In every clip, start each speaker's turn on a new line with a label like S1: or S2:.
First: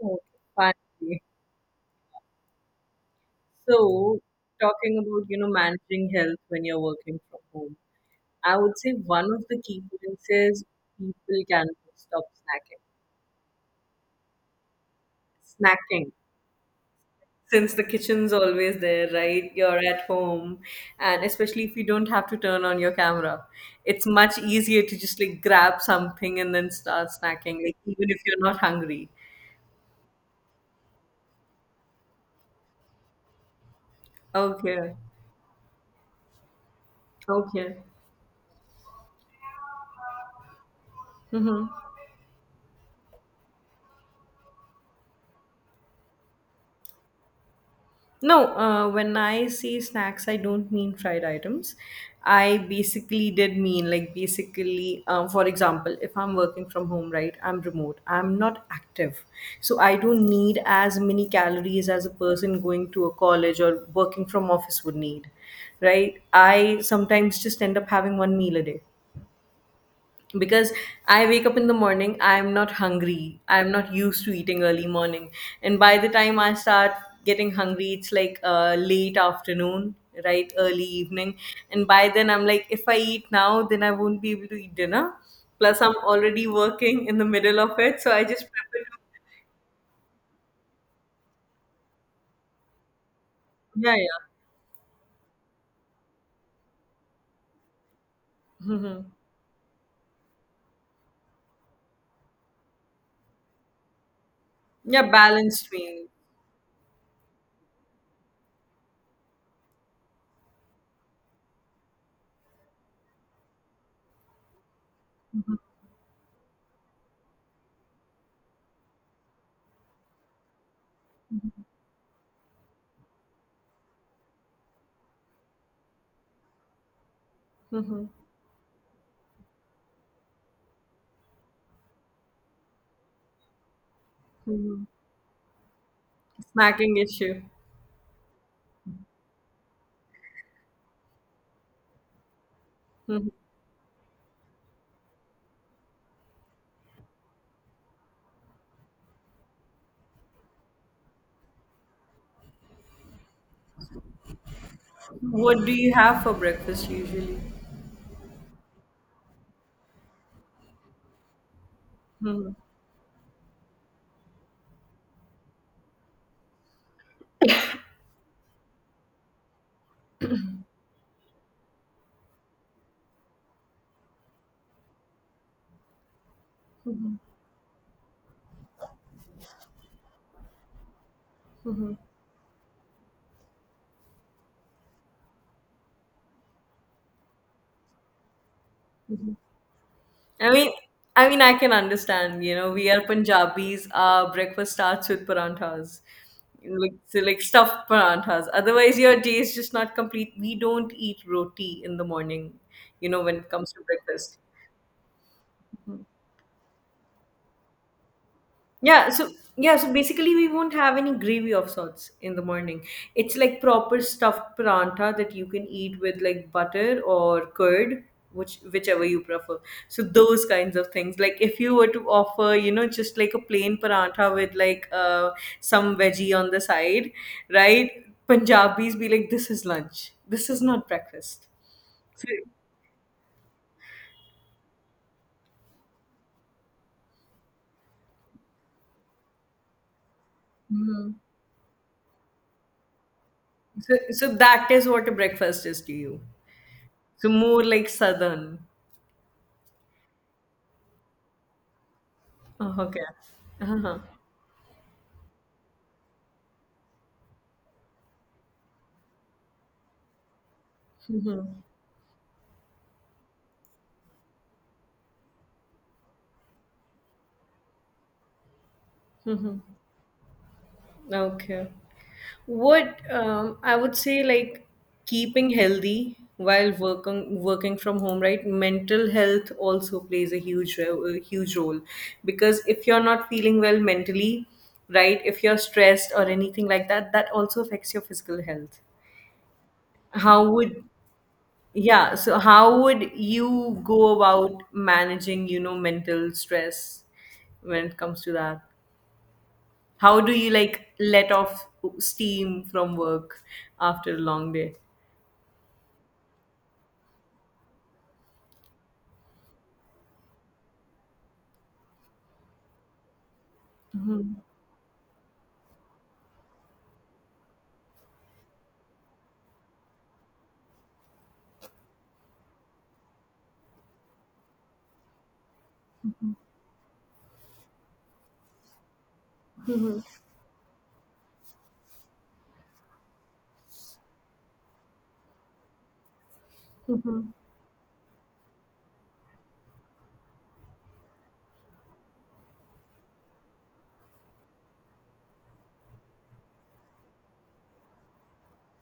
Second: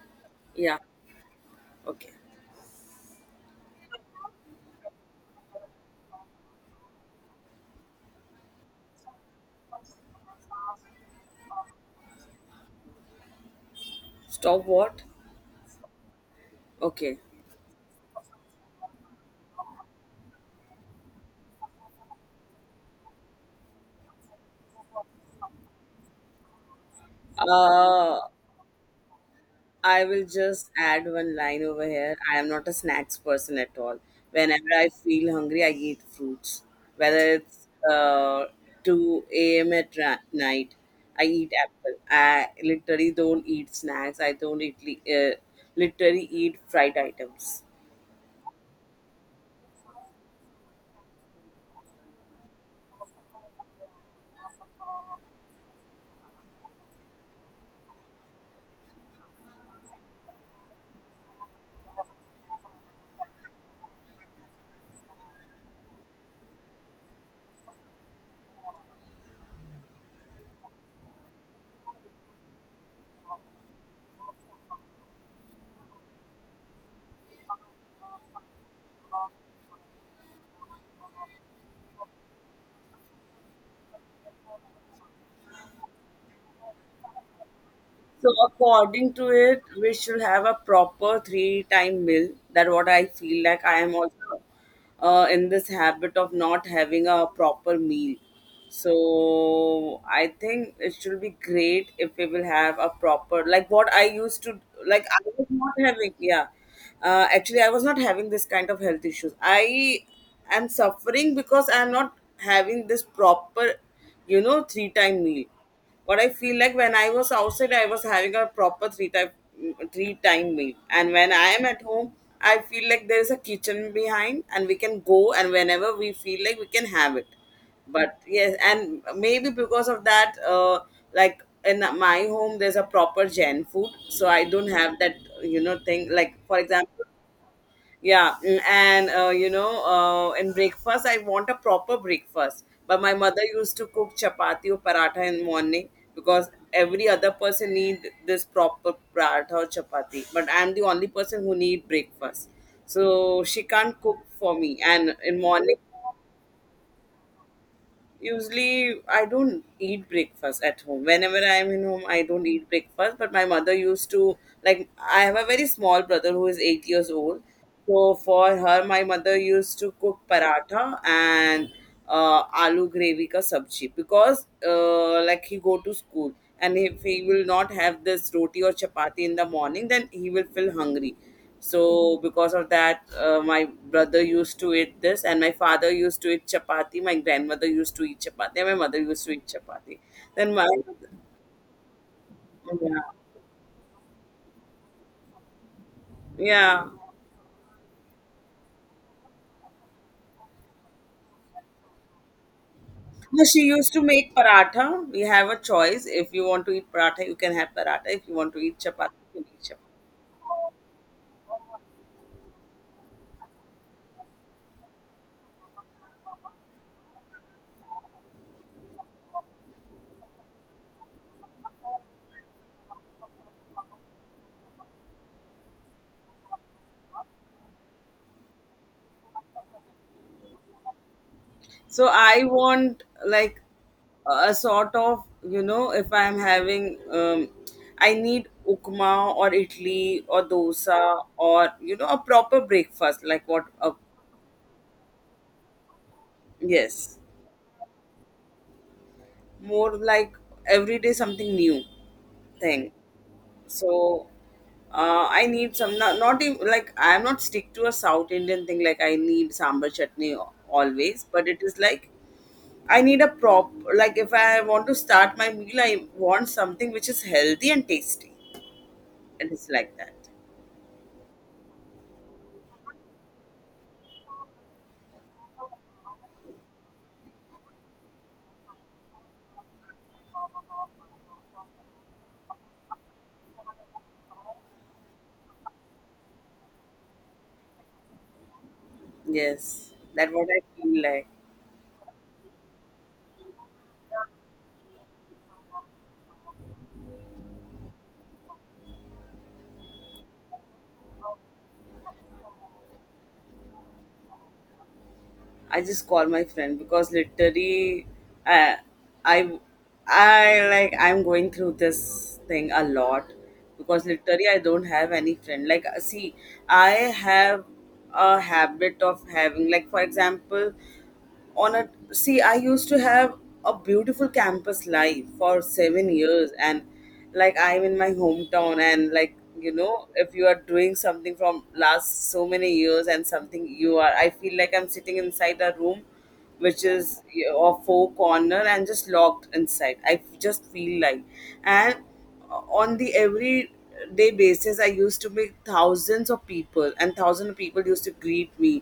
S1: Oh,
S2: Yeah.
S1: finally.
S2: Okay.
S1: So, talking about, you know, managing health when you're working from home, I would say one of the key points is people can stop snacking.
S2: Stop what?
S1: Snacking.
S2: Okay.
S1: Since the kitchen's always there, right? You're at home, and especially if you don't have to turn on your camera, it's much easier to just like grab something and then start snacking, like even if
S2: Uh,
S1: you're not hungry.
S2: I will just add one line over here. I am not a snacks person at all. Whenever I
S1: Okay.
S2: feel hungry, I eat fruits. Whether it's
S1: Okay.
S2: uh, 2 a.m. at night, I eat
S1: Mm-hmm.
S2: apple. I literally don't eat snacks. I don't eat, literally eat fried items.
S1: No, when I say snacks, I don't mean fried items. I basically did mean, like, basically, for example, if I'm working from home, right, I'm remote, I'm not active. So I don't need as many calories as a person going to a college or working from office would need, right? I sometimes just end up having one meal a day because I wake up in the morning, I'm not hungry. I'm not used to eating early morning. And by the time I start getting hungry, it's like late afternoon, right? Early evening. And by then, I'm like, if I eat now, then I won't be able to eat dinner. Plus, I'm already working in the middle of it. So I
S2: So
S1: just prefer
S2: according to it, we should have a proper three-time meal. That what I feel like.
S1: to,
S2: I
S1: yeah,
S2: am
S1: yeah.
S2: also in this habit of not having a proper meal.
S1: Hmm.
S2: So I think it should be great if we will have a proper like what I used to like.
S1: Yeah,
S2: I was
S1: balanced
S2: not
S1: meal.
S2: having yeah. Actually, I was not having this kind of health issues. I am suffering because I am not having this proper, three-time meal what I feel like when I was outside, I was having a proper three time meal, and when I am at home, I feel like there is a kitchen behind, and we can go and whenever we feel like we can have it.
S1: Mm-hmm.
S2: But yes, and maybe because of that, like in my home, there's a proper Jain food, so I don't
S1: Hmm.
S2: have that you know thing. Like for
S1: Snacking
S2: example.
S1: issue.
S2: Yeah, and in breakfast, I want a proper breakfast. But my
S1: Hmm.
S2: mother used to cook chapati or paratha in morning because every other person need this proper paratha or chapati. But I'm the only person who need breakfast, so she can't cook for me. And in
S1: What do
S2: morning
S1: you have for breakfast usually?
S2: usually I don't eat breakfast at home. Whenever I'm in home, I don't
S1: Mm-hmm.
S2: eat breakfast. But my mother used to like I have a very small brother who is 8 years old. So for her, my mother used to cook paratha and aloo gravy ka sabji because like he go to school and if he will not have this roti or chapati in the morning, then he will feel hungry. So because of that, my brother used to eat this, and my father used to eat chapati. My grandmother used to eat chapati. And my mother used to eat chapati.
S1: I
S2: Then my
S1: mean, I mean, I can understand. You know, we
S2: yeah,
S1: are Punjabis. Our breakfast starts with paranthas,
S2: yeah.
S1: like so like stuffed paranthas. Otherwise, your day is just not complete. We don't eat roti in the morning. You know, when
S2: No,
S1: it
S2: she
S1: comes to
S2: used to make
S1: breakfast.
S2: paratha. We have a choice. If you want to eat paratha, you can have paratha. If you want to eat
S1: Yeah,
S2: chapati,
S1: so
S2: you can eat
S1: yeah,
S2: chapati.
S1: so basically we won't have any gravy of sorts in the morning. It's like proper stuffed paranta that you can eat with like butter or curd, whichever you prefer. So those kinds of things. Like if you were to offer, you know, just like a plain paranta with like some veggie on the side, right? Punjabis be like, this is lunch. This is not breakfast.
S2: So
S1: So,
S2: I want like a sort of you know if I'm having I need ukma or idli or
S1: mhm.
S2: dosa or you know a proper breakfast like what a
S1: So, so that is what a breakfast is to you.
S2: yes
S1: So more like southern.
S2: more like every day something new
S1: Oh,
S2: thing.
S1: okay. Uh-huh.
S2: So I need some not, not even like I'm not stick to a South Indian thing like I need sambar chutney always, but
S1: Mm-hmm.
S2: it is like I need a prop. Like if I want to start my meal, I want something which is healthy and tasty. It
S1: Mm-hmm.
S2: is like that.
S1: Okay. What I would say, like keeping healthy while working from home, right? Mental health also plays a huge a huge role because if you're not feeling well mentally, right? If you're stressed or anything like that, that also affects your physical health.
S2: Yes, that
S1: How
S2: what I
S1: would
S2: feel like.
S1: yeah, so how would you go about managing, you know, mental stress when it comes to that? How do you like let off steam from work after a long day?
S2: I just call my friend because literally, I, I, I like I'm going through this thing a lot because literally I don't have any friend. Like see, I have a habit of having like for example, on a see I used to have a beautiful campus life for 7 years, and like I'm in my hometown, and like you know if you are doing something from last so many years and something you are I feel like I'm sitting inside a room which is a four corner and just locked inside I just feel like and on the everyday basis I used to meet thousands of people, and thousands of people used to greet me,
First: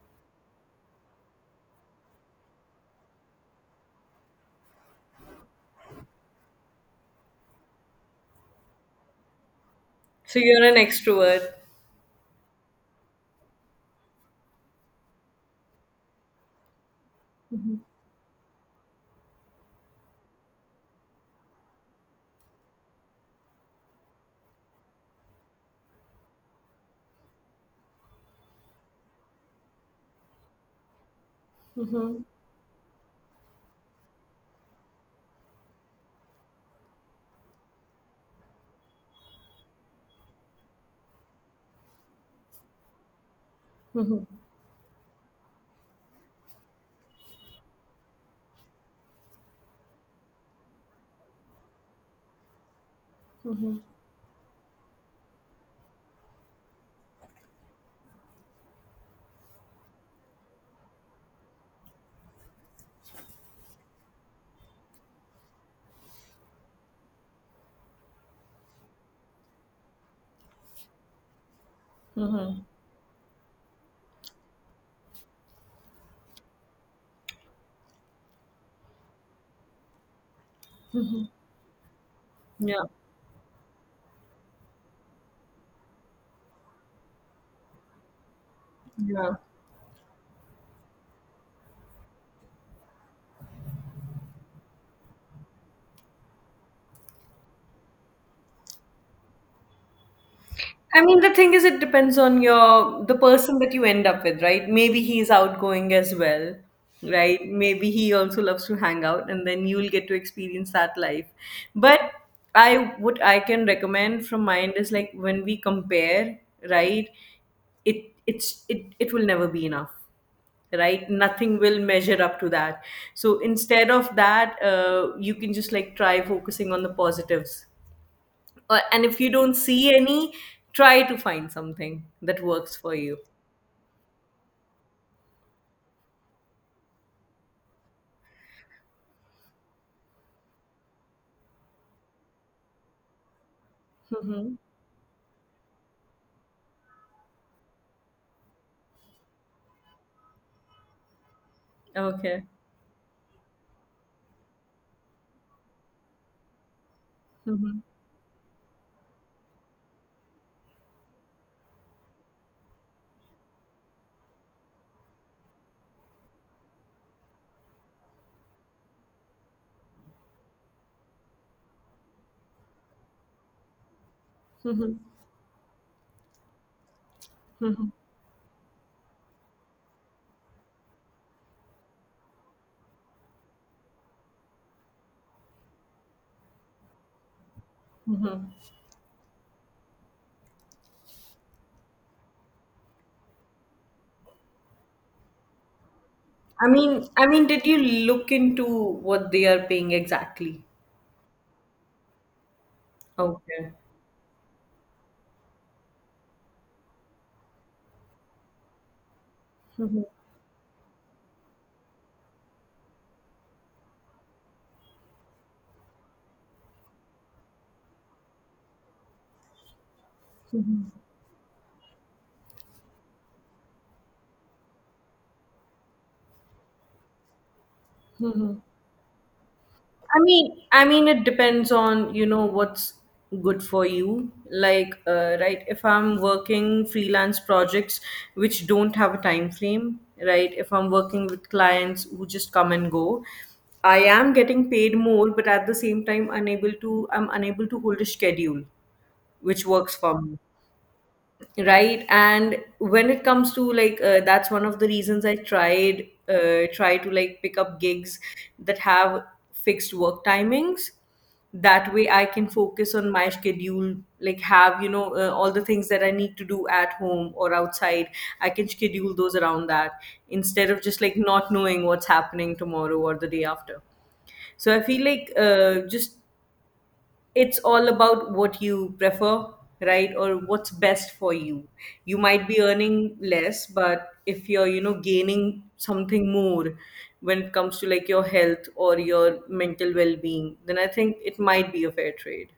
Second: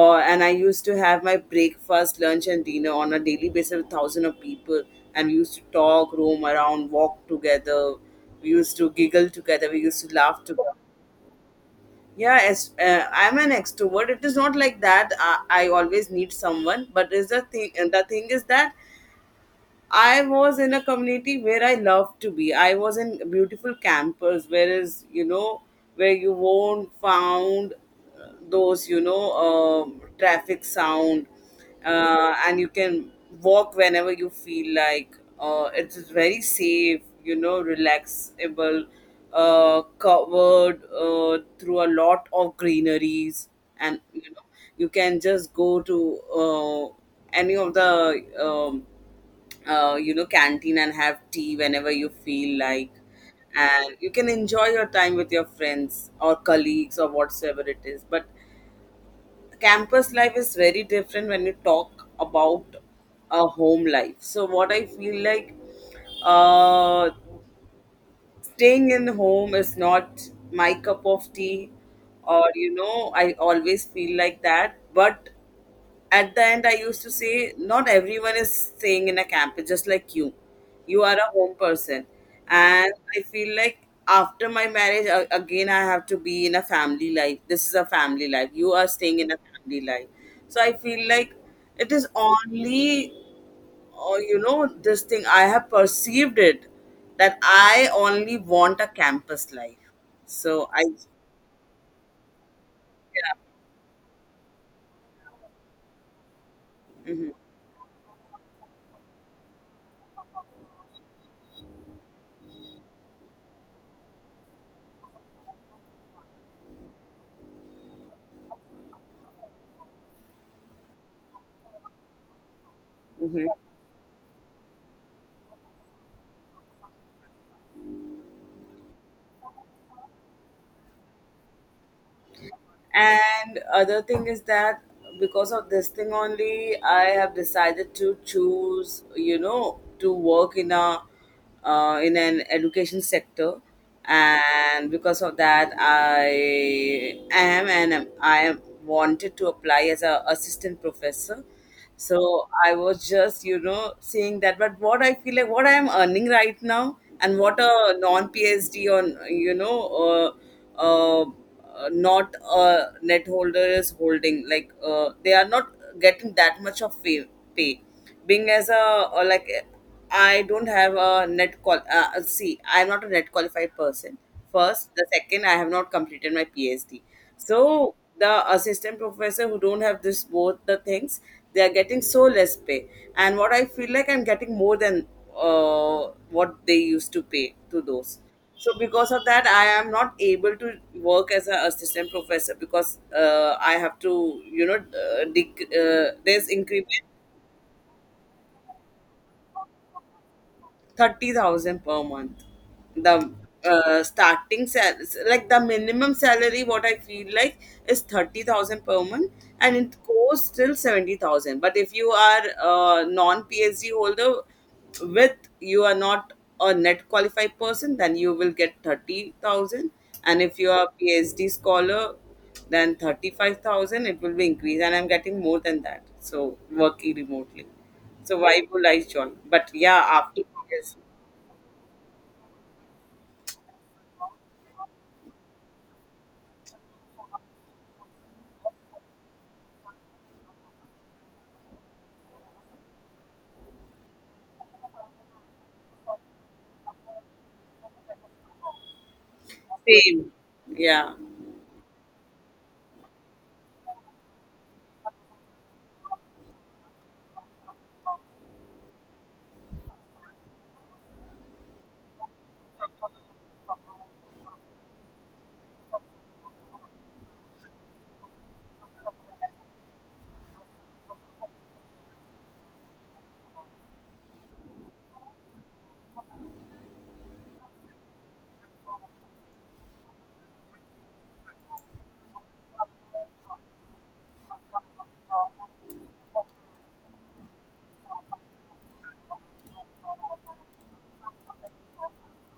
S2: or and I used to have my breakfast lunch and dinner on a daily basis with thousands of people, and we used to talk roam around walk together, we used to giggle together, we used to
S1: So
S2: laugh
S1: you're an
S2: together.
S1: extrovert.
S2: Yeah as I'm an extrovert. It is not like that I always need someone but is the thing, and the thing is that I was in a community where I loved to be. I was in beautiful campers, whereas you know, where you won't found those you know traffic sound, and you can walk whenever you feel like. It is very safe, you know, relaxable, covered through a lot of greeneries, and you know, you can just go to any of the you know canteen and have tea whenever you feel like, and you can enjoy your time with your friends or colleagues or whatsoever it is. But campus life is very different when you talk about a home life. So what I feel like, uh, staying in home is not my cup of tea, or
S1: Hmm.
S2: you know I always feel like that. But at the end I used to say not everyone is staying in a camp. It's just like you are a home person,
S1: Yeah.
S2: and I feel like after my marriage again I have to be in a family life. This is a family life. You are staying in
S1: Yeah.
S2: a family life. So I feel like it is only, or you know this thing I have perceived it, that I only want a campus life. So I
S1: I mean, the thing is, it depends on your the person that you end up with, right? Maybe he's outgoing as well, right? Maybe he also loves to hang out, and then you'll get to experience that life. But I what I can recommend from mine is like when we compare, right? It it's it it will never be enough. Right, nothing will measure up to that. So
S2: mm-hmm.
S1: instead of that you can just like try focusing on the positives, or, and if you don't see any, try to find something that works for you.
S2: And other thing is that because of this thing only I have decided to choose you know to work in a in an education sector.
S1: Hmm.
S2: And because of that I am and am- I am wanted to apply as a assistant professor. So
S1: Okay.
S2: I was just, you know, saying that. But what I feel like, what I am earning right now, and what
S1: Hmm.
S2: a non phd on, you know, uh, uh, not a net holder is holding. Like they are not getting that much of pay. Being as a or like I don't have a net qual. See, I'm not a net qualified person.
S1: Hmm.
S2: First, the second, I have not completed my PhD.
S1: Hmm.
S2: So the assistant professor who don't have this both the things, they are getting so less pay. And what I feel like I'm getting more than what they used to pay to those.
S1: Hmm.
S2: So because of that, I am not able to work as an assistant professor because I have to, you know, there's
S1: i
S2: increment
S1: mean i mean did you look into what they are paying exactly?
S2: 30,000 per month. The
S1: Okay.
S2: starting sal like the minimum salary, what I feel like is 30,000 per month, and it goes till 70,000. But if you are a non PhD holder with you are not a net qualified person, then you will get 30,000. And if you are a PhD scholar, then 35,000 it will be increased, and I'm getting more than that. So working remotely. So why would I join? But yeah,
S1: I
S2: after
S1: mean, I
S2: yes.
S1: mean, it depends on, you know, what's good for you. Like, right, if I'm working freelance projects which don't have a time frame, right? If I'm working with clients who just come and go, I am getting paid more, but at the same time, I'm unable to hold a schedule which works for
S2: Same.
S1: me,
S2: Yeah.
S1: right? And when it comes to like that's one of the reasons I tried try to like pick up gigs that have fixed work timings. That way I can focus on my schedule, like have, you know, all the things that I need to do at home or outside, I can schedule those around that instead of just like not knowing what's happening tomorrow or the day after. So I feel like just it's all about what you prefer, right? Or what's best for you. You might be earning less, but if you're, you know, gaining something more when it comes to like your health or your mental well-being, then I think it might be a fair trade.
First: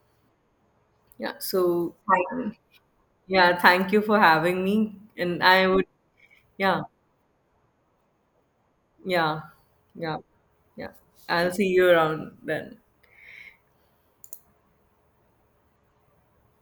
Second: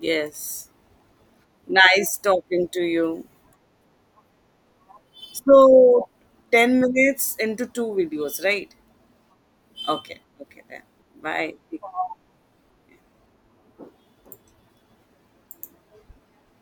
S2: Yes.
S1: Yeah, so
S2: Nice
S1: fine.
S2: talking to you.
S1: Yeah, thank you for having me, and I would
S2: So 10
S1: yeah
S2: minutes into two videos, right?
S1: yeah yeah
S2: Okay. Okay then.
S1: yeah I'll
S2: Bye.
S1: see you around then.